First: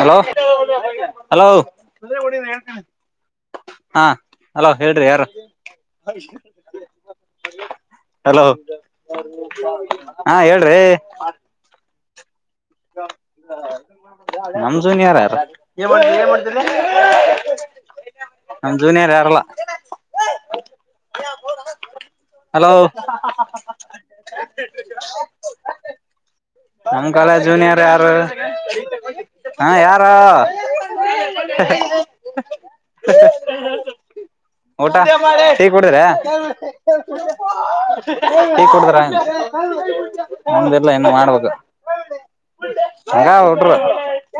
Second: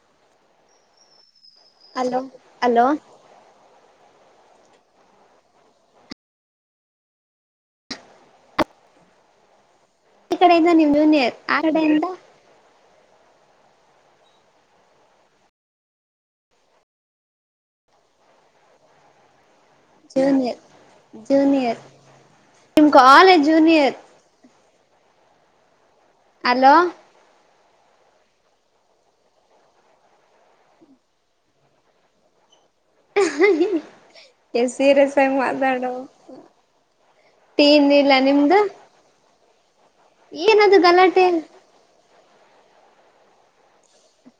Hello hello hello hello ಹಾ hello ಹೇಳ್ರಿ ಯಾರು ಹಲೋ. ಹಾ ಈ ಕಡೆೆಯಿಂದ ಹೇಳ್ರಿ ನಿಮ ಜೂನಿಯರ್ ಆ ಕಡೆಯಿಂದ. ನಮ ಜೂನಿಯರ್ ಯಾರ ನಮ ಜೂನಿಯರ್ ಯಾರಲ್ಲ. ಜೂನಿಯರ್ ಜೂನಿಯರ್ ನಿಮ್ ಕಾಲೇಜ್ ಜೂನಿಯರ್. ಅಲೋ [inaudible] ನಮ ಕಾಲೇಜ್ ಜುನಿಯರ್. ಯಾರು ಹೇಳ್ ಯಾರ [unintelligible] ಊಟ ಸೀರಿಯಸ್ ಆಗಿ ಟೀ ಮಾತಾಡು ಕುಡಿದ್ರ ಟೀ ಇನ್ನಿಲ್ಲ ನಿಮ್ದು ಟೀ ಕುಡಿದ್ರ. ಏನದು ಹೌ. [inaudible] ಗಲಾಟೆ ಮಾಡ್ಬೇಕು. ಹಂಗ ಅವ ಹುಡುಗ್ರು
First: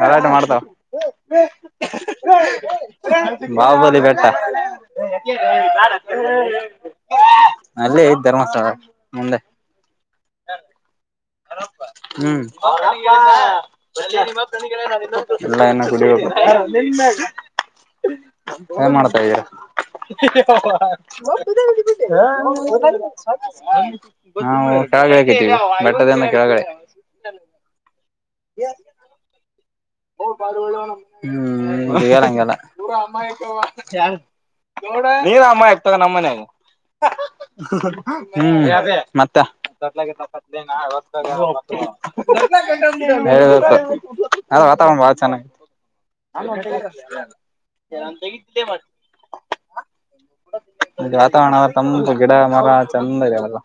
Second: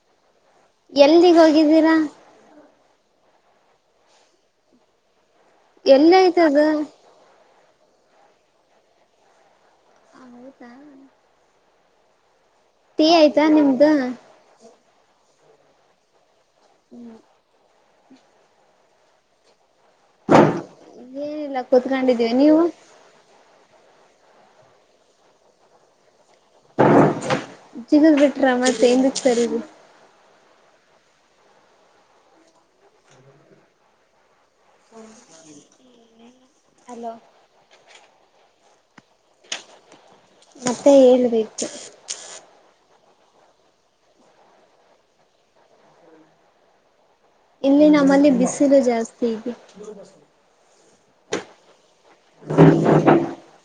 ಗಲಾಟೆ ಮಾಡ್ತಾವ. ಎಲ್ಲಿಗ ಹೋಗಿದ್ದೀರಾ. ಬಾಹುಬಲಿ ಬೆಟ್ಟ. ಎಲ್ಲಿ ಆಯ್ತದ [unintelligible] ಅಲ್ಲೇ ಐತಿ ಧರ್ಮಸ್ಥಳ ಮುಂದೆ. ಹ ಹೌದಾ ಹ್ಮ್ ಟೀ ಬೆನ್ನ ಆಯ್ತಾ ಕ ನಿಮ್ದು ನ [unintelligible] ಇಲ್ಲ ಇನ್ನ ಕುಡಿಬೇಕು. ಹಾ ನ ಮ [inaudible] ಏನ್ ಮಾಡ್ತಾ ಇದೀರಾ. ಹ [inaudible] ಏನಿಲ್ಲ ಕೂತ್ಕೊಂಡಿದೀವಿ ನೀವು ನಾವು ಕಾಗೆ ಹಕಿದ್ದೀವಿ [inaudible] ಅದೇನಕ್ಕ ಕೆಳಗಡೆ ತಿನ್ನೋದ ಬಿಟ್ರ ಮತ್ತೆ [inaudible] ನೀನ್ ಅಮ್ಮಾ ಇರ್ತಾರ ನಮ್ಮನ್ಗಿ ಅಲೋ [inaudible] ಹ್ಮ್ ಮತ್ತ. ದಲೇತ ಮತ್ತೆ [unintelligible] ಹೇಳ್ಬೇಕು ಹೇಳ್ಬೇಕು. ಆದ್ರ ವಾತಾವರಣ ಬಾಳ ಚೆನ್ನಗೇತಿ. ಇಲ್ಲಿ ನಮ್ಮಲ್ಲಿ ಬಿಸಿಲು ಜಾಸ್ತಿ ಇದೆ ವಾತಾವರಣ ಆದ ತಂಪ ಗಿಡ ಮರ ಚಂದ ಅದ ಎಲ್ಲ.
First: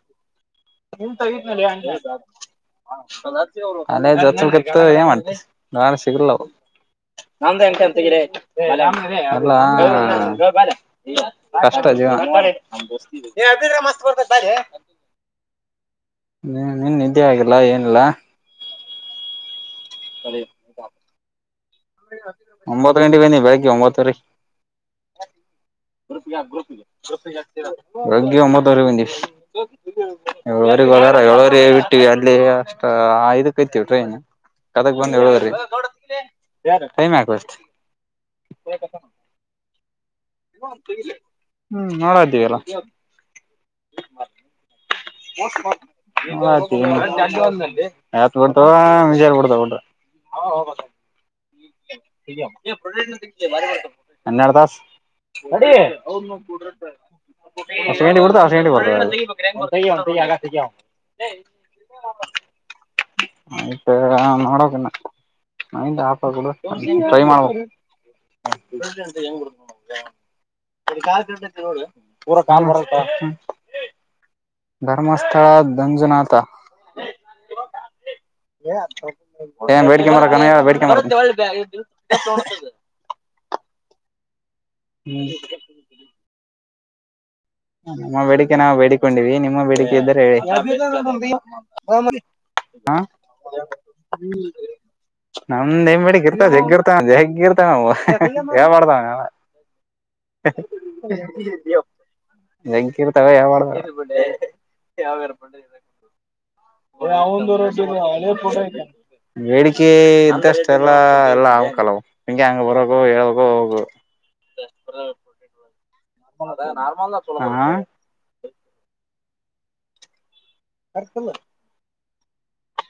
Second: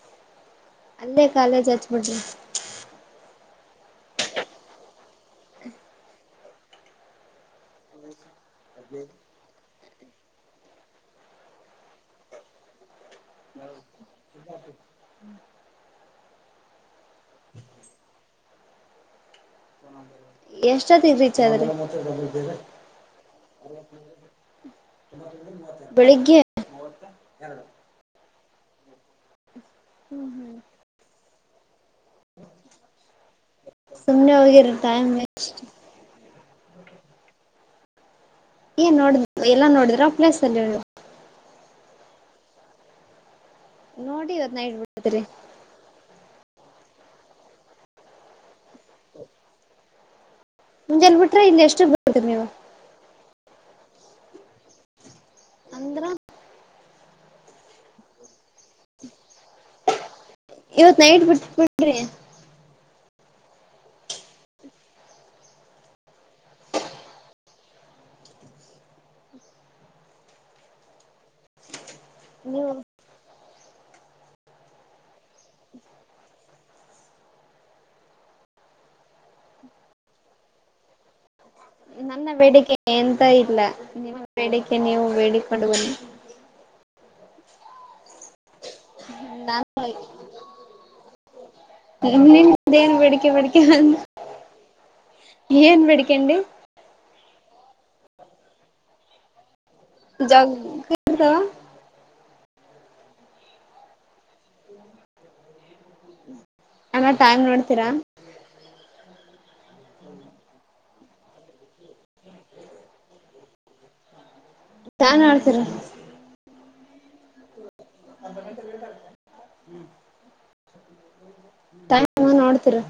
ಅಲ್ಲೇ ಕಾಲೇಜ್ ಹಚ್ಬಿಡ್ರಿ [unintelligible] ನಾನ್ ಸಿಗರ್ಲ್ಲ ನಮ್ದ ಎಂಕ ಎಂತಗೀರಿ ಅಲ್ಲಾ ಕಷ್ಟ ಜೀವನ ನೀನೇ ನಿದ್ದೆ ಆಗಿಲ್ಲ ಏನಿಲ್ಲ. ಎಷ್ಟೊತ್ತಿಗೆ ರೀಚ್ ಆದ್ರಿ ಒಂಬತು ಗಂಟೆಗೆ ಬಂದಿವಿ ಒಂಬತ್ತುವರಿ ಬೆಳಿಗ್ಗೆ ಬೆಳಗೆ ಒಂಬತ್ ವರಿ ಬಂದಿವಿ ಏಳುವರೀಗ್ ಬರೋರ್ ಏಳುವರಿ ೇವಿಟ್ಟವಿ ಅಲ್ಲಿ ಅಷ್ಟ ಐದು ಸುಮ್ನೆ ಹೋಗಿರ ಅದಕ್ ಟೈಮ್ ಬಂದಿವಿ ಏಳುವರಿಗ್. ವೇಸ್ಟ್ ಯಾರು ಟೈಮ್ ಯಾಕ್ ವೇಸ್ಟ್ ಏನ್ ನೋಡ ಎಲ್ಲಾ ನೋಡಿದ್ರ ಪ್ಲೇಸ್ ಅಲ್ಲಿ [unintelligible] ಹ್ಮ್ ನೋಡತೀವಿ ಅಲ್ಲ. ನೋಡಿ ಇವತ್ ನೈಟ್ ಬಿಡ್ತೀರಿ. [unintelligible] [inaudible] ಮುಂಜೆಲ್ ಬಿಟ್ರೆ ಇಲ್ಲಿ ಎಷ್ಟು ಬಿಡ್ತರಿ ನೀವು ಹನೆರೆಡ್ತಾಸ್ ನಡಿ ಅಂದ್ರ [unintelligible] [unintelligible] ಇವತ್ ನೈಟ್ ಬಿಟ್ ಬಿಿಡ್ರಿ. ನೈಟ್ ನೋಡ್ಬೇಕ್ ಇನ್ನ ನೈಟ್ ಆಗುತ್ಬಿಡ್ ಟ್ರೈ ಮಾಡ್ಬೇಕ್ ಇನ್ನ ನೀವು [unintelligible] [unintelligible] ಧರ್ಮಸ್ಥಳ ದಂಜುನಾಥ ಏನ್ ಬೇಡ್ಕನ್ ಬರ್ಬೆಕ್ ಏನ್ ಹೇಳು ಬೇಡ್ಕೊಂಡು ಬರ್ತೀನಿ ನನ್ನ ಬೇಡಿಕೆ ಎಂತ ಇಲ್ಲ. ನಿಮಗ್ ಬೇಡಿಕೆ ನೀವು ಬೇಡಿಕಡುವಲಿ. ನಮ್ಮ ಬೇಡಿಕೆ ನಾವ್ ಬೇಡಿಕ್ ೊಂಡ ನಿಮ್ಮ ನಾನು ಬೇಡಿಕೆ ಇದರೆ ಹೇಳಿ ನಿಮ್ದ ಏನ್ ಬೇಡಿಕೆ ಬೇಡಿಕೆ ಬಂದ ಏನ್ ನಮ್ದೇಮ್ ಬೇಡಿಕ ಬೇಡಿಕೆಂಡಿ ಇರ್ತ ಜಗ್ಗಿರ್ತವ್ ಜಗ್ಗಿ ಜಾಗಿರ್ತಾವ ನಮೂವು ಹೇಳ್ಬರ್ದು ಅಂಗೆಲ್ಲಾ. ಜಗ್ಗಿ ಇರ್ತವ. ಜಗ್ಗಿ ಇರ್ತವ ಹೇಳ್ಬರ್ದು. ಅಣ್ಣ ಟೈಮ್ ನೋಡ್ತೀರಾ ಬೇಡಿಕೆ ಇದ್ದಷ್ಟ. ಎಲ್ಲ ಎಲ್ಲಾ ಆಕಲ್ಲ ಹಿಂಗೆ ಹೆಂಗ ಬರಕು ಹೇಳಕು ಹೋಗ ಚಾನ್ ಆಡ್ತೀರ [inaudible] ನಾರ್ಮಲ್ ಅ ಹ್ಮ ಟ್ ನೋಡ್ತೀರಾ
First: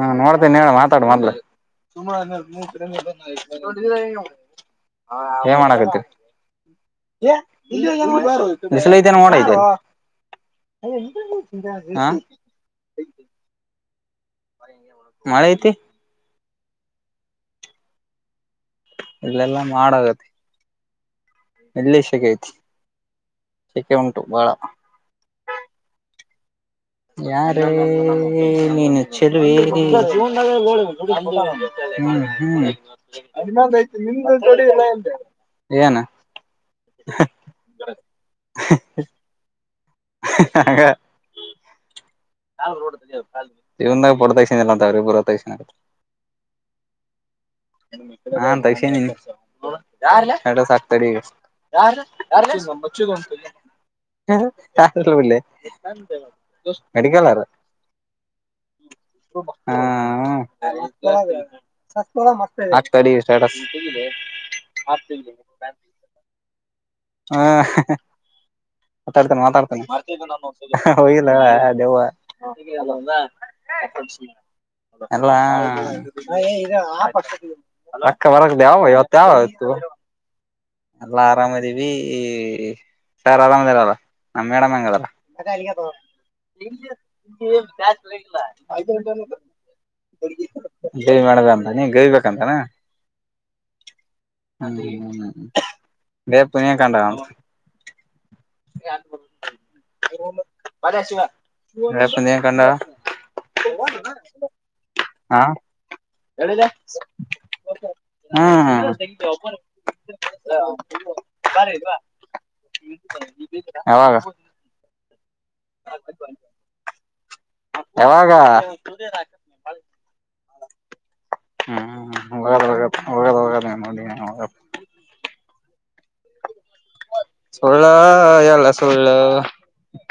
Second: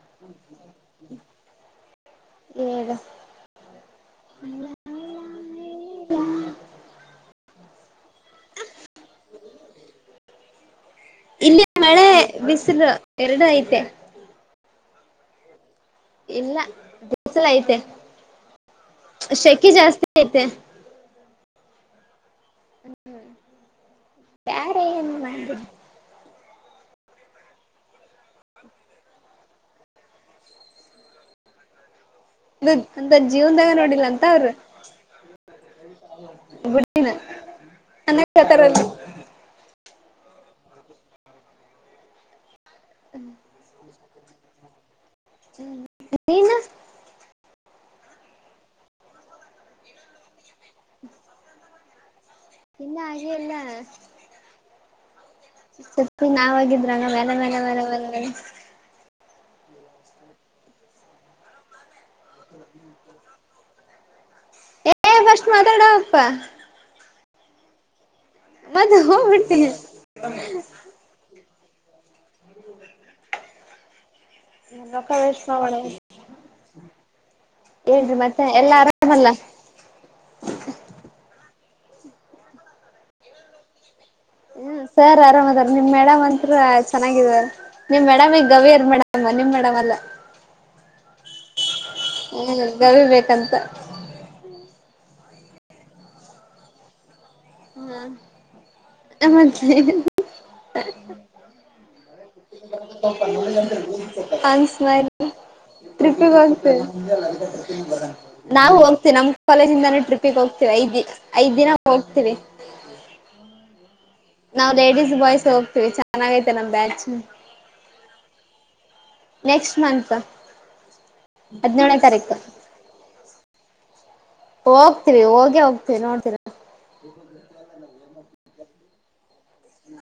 ಹಾ ನೋಡ್ತೇನ ಹೇಳ ಮಾತಾಡ ಮದ್ಲ ಹೇಳ ಏ ಮಾಡಕರಿ. ಬಿಸಲು ಐತೆನೆ ನೋಡಐತೆ ಇಲ್ಲಿ ಮಳೆ ಬಿಸಿಲು ಎರಡು ಐತೆ ಮಳೆಐತಿ ಇಲ್ಲ ದಸಲ ಐತೆ ಇಲ್ಲೆಲ್ಲಾ ಶಕಿ ಜಾಸ್ತಿ ಐತೆ [unintelligible] ಚಕ್ಕೆೆ ಉಂಟು ಬಾಳ ಯಾರ ಏನ್ ಮಾಡಿದ ಯಾರ ನೀನು ಚೆಲುವೆ ಹ್ಮ್ ಹ್ಮ್ ಅಂತ ಜೀವನ್ದಾಗ ನೋಡಿಲ್ಲ ಅಂತ ಅವ್ರು ಏನ [inaudible] ಗುಡಿನ ಅನ್ನಕತಾರಲ್ಲಿ ಹ. [inaudible] ಇವಂದಾಗ ಪಡ್ತಾಲ್ಲಾವ್ರೆರ ನೀನು ಹಾ ತಕ್ಷಣ ಆಕ್ತಾಡಿ ಈಗ [inaudible] ಇಲ್ಲ ಹಾಗೆ ಹುಗತ. ಇಲ್ಲ [unintelligible] [unintelligible] ಶಂತ [unintelligible] ಹ ವಲೆ ವಲೆ ವಲೆ ವಲ್ಲ ಹ್ಮ ಮ ಆಕ ಸ [unintelligible] ಏ ಫಸ್ಟ್ ಮಾತಾಡಪ್ಪ ಹಾ. ಮತ್ತ ಮಾತಾಡ್ತೇನೆ ಹೋಗ್ಬಿಡ್ತೀನಿ ಮಾತಾಡ್ತೇನೆ ಹೋಗಿಲ್ಲ. ವು. [inaudible] ರೊಕ್ಕ ಅಲ್ಲಾ ವೇಸ್ಟ್ ಆ ಮಾಡಬೇಡ [inaudible] ಏನ್ರಿ ಆಕ್ಕ ಮತ್ತೆ ವರ್ಕ್ದೆ ಎಲ್ಲಾ ಅವ ಹೊತ್ತೆ ಆರಾಮಲ್ಲ ಅವತು. ಅಲ್ಲ ಆರಾಮದೆವಿ ಸಾರ ಆರಾಮದರಲ್ಲ. ಹ ಸರ್ ಆರಾಮ್ ಅದಾರ ನಿಮ್ ಮೇಡಮ್ ಅಂತ್ರ ಚೆನ್ನಾಗಿದಾರ ನಿಮ್ ಮೇಡ್ಗೆ ಗವ್ಯರ್ ಮೇಡಮ ನಿಮ್ ಮೇಡಮ್ ಅಲ್ಲ. ಮೇಡ [inaudible] ಹ್ಮ ಗರಿಬೇಕಂತ. ಅ ಹ್ಮ ಬೇ ಪುನಿಯ ಕಂಡ ಹ್ಮ್ ನಮ್ಮಜ್ಜಿ ದೇ ಪುನಿಯ ಕಂಡ ಅನ್್ಮ ಹ ಟ್ರಿಪ್ಪಿಗೆ ಹೋಗ್ತವಿ ಹ್ಮ್ ನಾವು ಹೋಗ್ತವಿ ನಮ್ ಕಾಲೇಜಿಂದಾನ ಟ್ರಿಪ್ಪಿಗೆ ಹೋಗ್ತವಿ ಐದ್ ಐದ್ ದಿನ ಹೋಗ್ತವಿ ಯಾವಾಗ ನಾವವು್ ಲೇಡಿಸಸ್ ಬಾಯ್ಸ್ ಹೋಗ್ತೀವಿ ಚೆನ್ನಾಗೈತೆ ನಮ್ ಬ್ಯಾಚ್. ಯಾವಾಗ ನೆಕ್ಸ್ಟ್ ಮಂತ್ ಹದಿನೇಳನ ಹ್ಮ್ ತಾರೀಕು. ಹೋಗದ್ ಹೋಗದ್ ಹೋಗದ್ ಹೋಗದ್ ನೋಡಿ ಹೋಗ್ತಿರಿ ಹೋಗಿ ಹೋಗ್ ಮೇ ನೋಡ್ತೀರಾ. ಹ ಎಲ್ಲ ಸುಳ್ಳ.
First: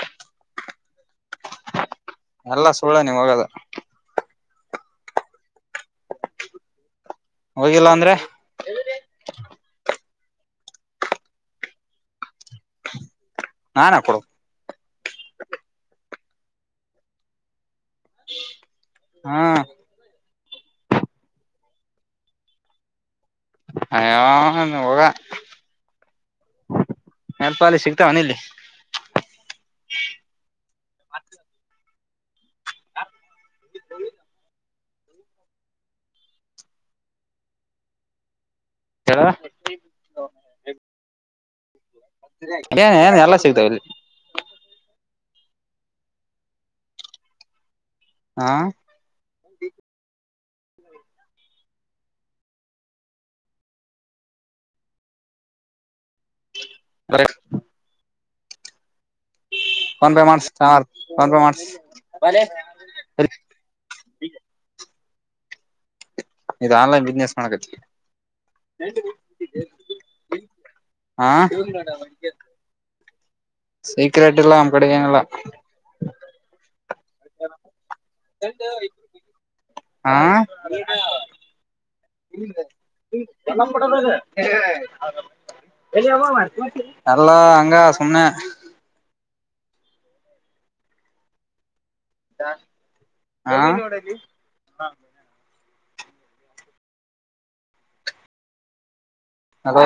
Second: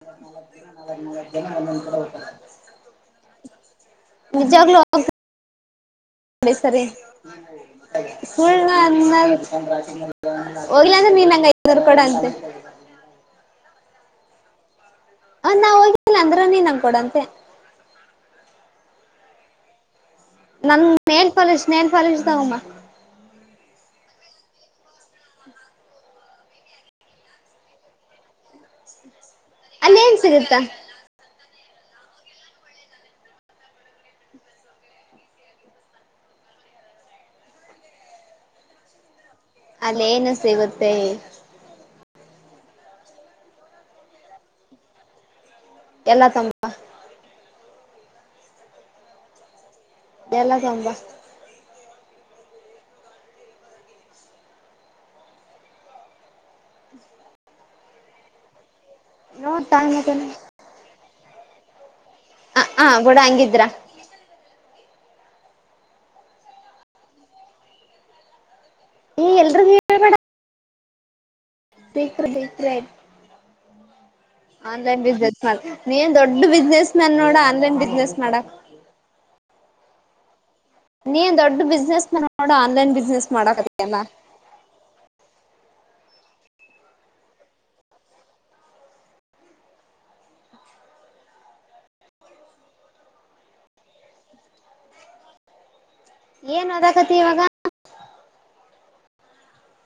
ಹ್ಮ್ಮ್. ನ ಮ ಎಲ್ಲ ಸುಳ್ಳ ನೀವ್ ಹೋಗದ ನಿ ಜಾಗಲ ಸರಿ. ಹೋಗಿಲ್ಲ ಅಂದ್ರೆ ಸಲ್ ಅ. ಹೋಗ್ಲ ಅಂದ್ರೆ ನೀನ್ಂಗಗೆ ಐದವರು ಕೊಡ ಅಂತೆ. ನಾನ್ ಹ ಕೊಡ ಹ ನಾ ಹೋಗಿದ್ದಿಲ್ಲ ಅಂದ್ರ ನೀನ್ಂಗಕ ಕೊಡಂತೆ ಹಾ ನನ್ ಮೇನ್ ಫಾಲಷ್ ನೇನ್ ಫಾಲಷ್ ತಗಮ್ಮ ಅಯ ಹೋಗ ನೆಲ್ಪ ಅಲ ಸಿಗ್ತಾವನ ಇಲ್ಲಿ ಅಲ್ಲಿ ಏನ್ ಸಿಗುತ್ತಾ. ಹ ಅಲ್ಲ ಏನು ಸಿಗುತ್ತೆ ಏನ್ ಏನ್ ಎಲ್ಲಾ ಸಿಗ್ತಾವ ಇಲ್ಲಿ ಎಲ್ಲಾ ತಂಪ. ಹಾ ಎಲ್ಲ ತಂಬ. ಅರ ನೋ ಟೈಮ್ ಹತನೆ ಒಪ ಮಾಡಸ. ಹ ಹ ಬೂಡ ಹಂಗಿದ್ರ. ಇ ಆನ್ಲೈನ್ ಬಿಸ್ನೆಸ್ ಮಾಡಕ ಈ ಎಲ್ರಿಗೂ ಹೇಳ್ಬೇಡ ಹ ಬೇಕ್ರ ಬೇಕ ರೇ ಸೀಕ್ರೆಟ್ ಇಲ್ಲ ನಮ್ ಕಡೆ ಆನ್ಲನ್ ಏನಿಲ್ಲ ಬಿಸ್ನೆಸ್ ನೀಏನ್ ದೊಡ್ಡ ಬಿಸ್ನೆಸ್ ನನ್ ನೋಡ ಆನ್ಲನ್ ಬಿಸ್ನೆಸ್ ಮಾಡಕ್ ಹಾ ಟ ನೀನ್ ದೊಡ್ಡ ಬಿಸ್ನೆಸ್ ಮ್ಯಾನ್ ನೋಡ ಆನ್ಲೈನ್ ಬಿಸ್ನೆಸ್ ಮಾಡಕತ್ತಿಯಲ್ಲ ಇ ನಲ್ಲಾ ಹಂಗಾ ಸನ್ನ ಹ ಏನ್ ಓದಾಕತಿ ಇವಾಗ ಅದ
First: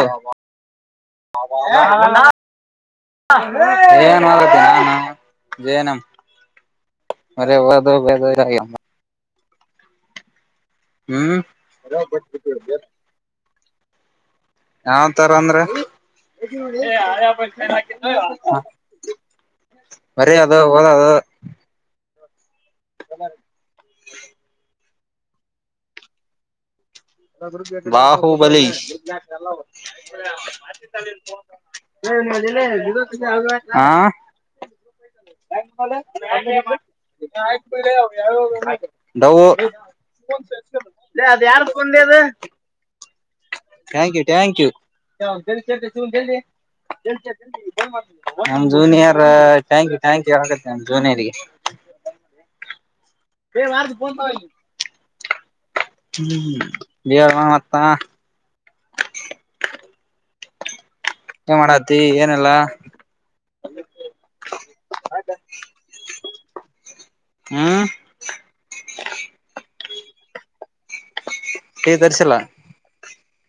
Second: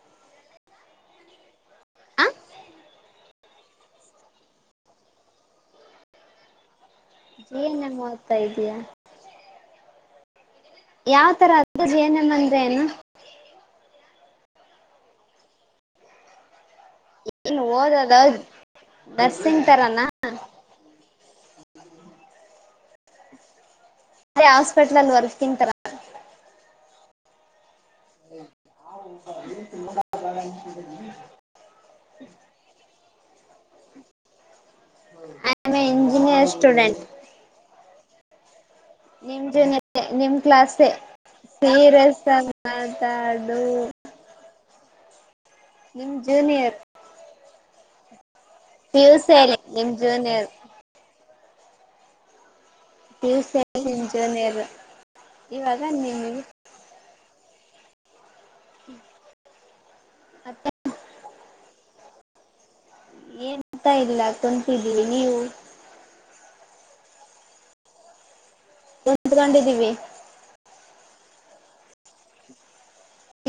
ಹ. ಆ ಾ ಏನ್ ಮಾಡತ್ತ ನ ಜನ ಜಿ ಎನ್ ಎಂ ಓದ್ತಾ ಇದೀಯಾ ಯಾವ ಹ್ಮ್ ತರ ಅದ ಜೆ ನ್ ಎಂ ಅಂದ್ರೆ ಏನು. ಯಾವ್ ತರ ಅಂದ್ರಹ್ಮ್ ಏನು ಓದದ ನರ್ಸಿಂಗ್ ತರನಾ ಬರಿ ಅದು ಹದದು. ಹ್ಮ್ಮ್. ಅರೇ ಹಾಸ್ಪಿಟ್ಲ್ ಅಲ್ಲಿ ವರ್ ತಿಂತಾರ ಪ್ರಗೃತಿ. ಬಾಹುಬಲಿ ಹಾ I am a engineer student ಹ ನಿಮ್ ಎ ಯ ಈ ರಸ್ತ. ಥಾಂಕ್ ಯು ಥ್ಯಾಂಕ್ ಯು ಚ ನಿಮ್ ಸಿಗಚ ಜೂನಿಯರ್ ಮಾಡ್ತ. ನಮ್ ಪಿ ಯು ಜೂನಿಯರ್ ಸಿ ಅಲ್ಲಿ ಟ್ಯಾಂಕ್ ನಿಮ್ ಯು ಟ್ಯಾಂಕ್ ಯ ಜೂನಿಯರ್ ಆಗುತ್ತೆ ನ್ ಜೂನಿಯರ್ಗೆ. ದಿವ್ಸ ಎ ನಿಮ ಜೋನರು ಇವಾಗ ನಿಮ ಹತ್ತಾ ಹ್ಮ. ಮಾಡಾತಿ ಏನೆಲ್ಲಾ ಏನಂತ ಇಲ್ಲ ಕುಂತಿದ್ದೀರಿ ನೀವು. ಹ್ಮ್ ಉತ್ಕೊಂಡಿದ್ದೀವಿ. ಕೆದ್ರಿಸಿಲ್ಲ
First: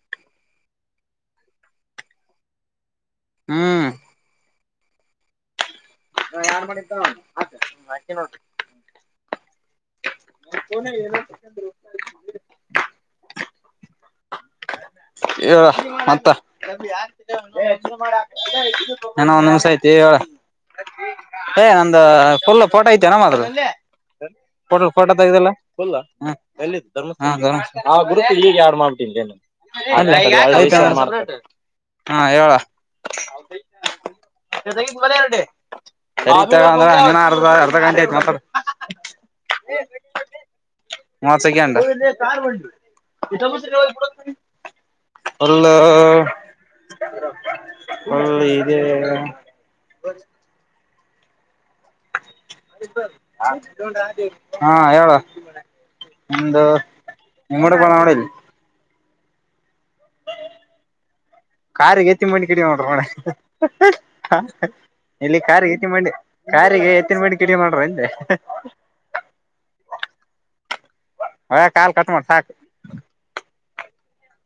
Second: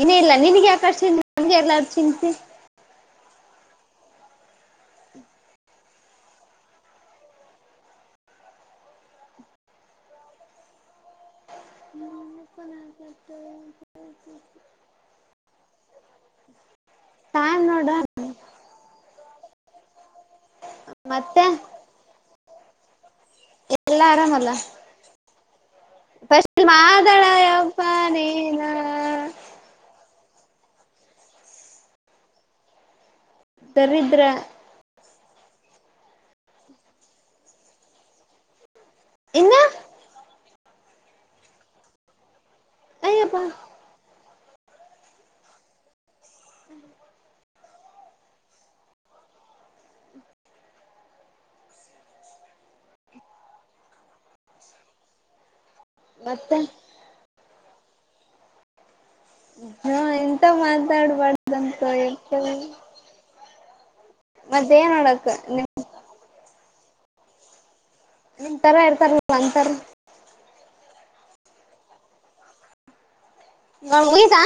ಇನ ಇಲ್ಲಾ ನೀನ್ಗ ಯಾಕ ಅಷ್ಟ ನಮ್ಗೆ ಇರ್ಲಾರ ಚಿಂತಿ. ಹ್ಮ್ ಹಾ ಯಾರ್ ಮಣ ಇದ್ದಕೆ ನೋಡ್. [unintelligible] [inaudible] ಹೇಳ ಮತ್ತ ಟೈಮ್ ನೋಡ ಹೀನ ಒನ್ ನಿಮ್ಸ ಐತ ಹೇಳ. ಮತ್ತೆ ಏ ನಂದ. ುಲ್ಲ ಪೋಟ ಐತಏ ನ ಮಾ್ರೆ [unintelligible] ಎಲ್ಲ ಆರಾಮಲ್ಲ ಪಟೋ ಪಟೋ ತಗದೆಲ್ಲ [unintelligible] ಪುಲ್ ಫಸ್ಟ್ ಎಲ್ಲಿದ್ದು ಧರ್ಮಸ್ಥ ಮಾದಳಯಪ್ಪ ಆ ಗುರುತ ಈಗ ನೀನ ಯಾಡ್ ಮಾಡಬಿಟ್ಟಿನ್ಲೆ. ಹಾ ಹೇಳ ದರಿದ್ರ ಎಾಗಿನರಟೆ. [unintelligible] ್ರ ಅರ್ಧ ಅರ್ಧ ಗಂಟೆ ಆಯತ್ ಮಾತಡ [unintelligible] ಇನ್ನು ಮಾಸಕೆಂಡ ಇಥ ಅಯ್ಯಪ್ಪ ಬಸಡ. [unintelligible] ಹಲೋ ಒಲ್ ಇದೆ. ಹಾ ಹೇಳ. ಮತ್ತ. ನಮ್ಮಡೆ ಬಳಾಡಲ್ [unintelligible] ಹಾ ಎಂತ ಮಾತಾಡ್ಬಾರ್ದಂತ ಕಾರಿಗೆ ಎತ್ತಿ ಎಪ್ಪ ಮಿ ಕಡ ನೋಡ್ರ ನೋಡ. ಹ ಹ್ ಹ ಮತ್ತೇನ್ ಮಾಡಕ್ ಎಲ್ಲಿ ಕಾರ್ ನಿಮ್ ಗಿತಿ ಮಾಡೆ. ಕಾರಿಗೆ ಎತ್ತಿನ ಬಡಿ ಕಿಡಿ ಮಾಡ್ರ ಅಂದೆ. ನಿಮ್ಮ ತರ ಇರ್ತಾರೆ ಅಂತಾರ. ಹ ಕಾಲ ಕಟ್ ಮಾಡ ಸಾಕ. ನಮ್ಮ್ ಉಯ್ದಾ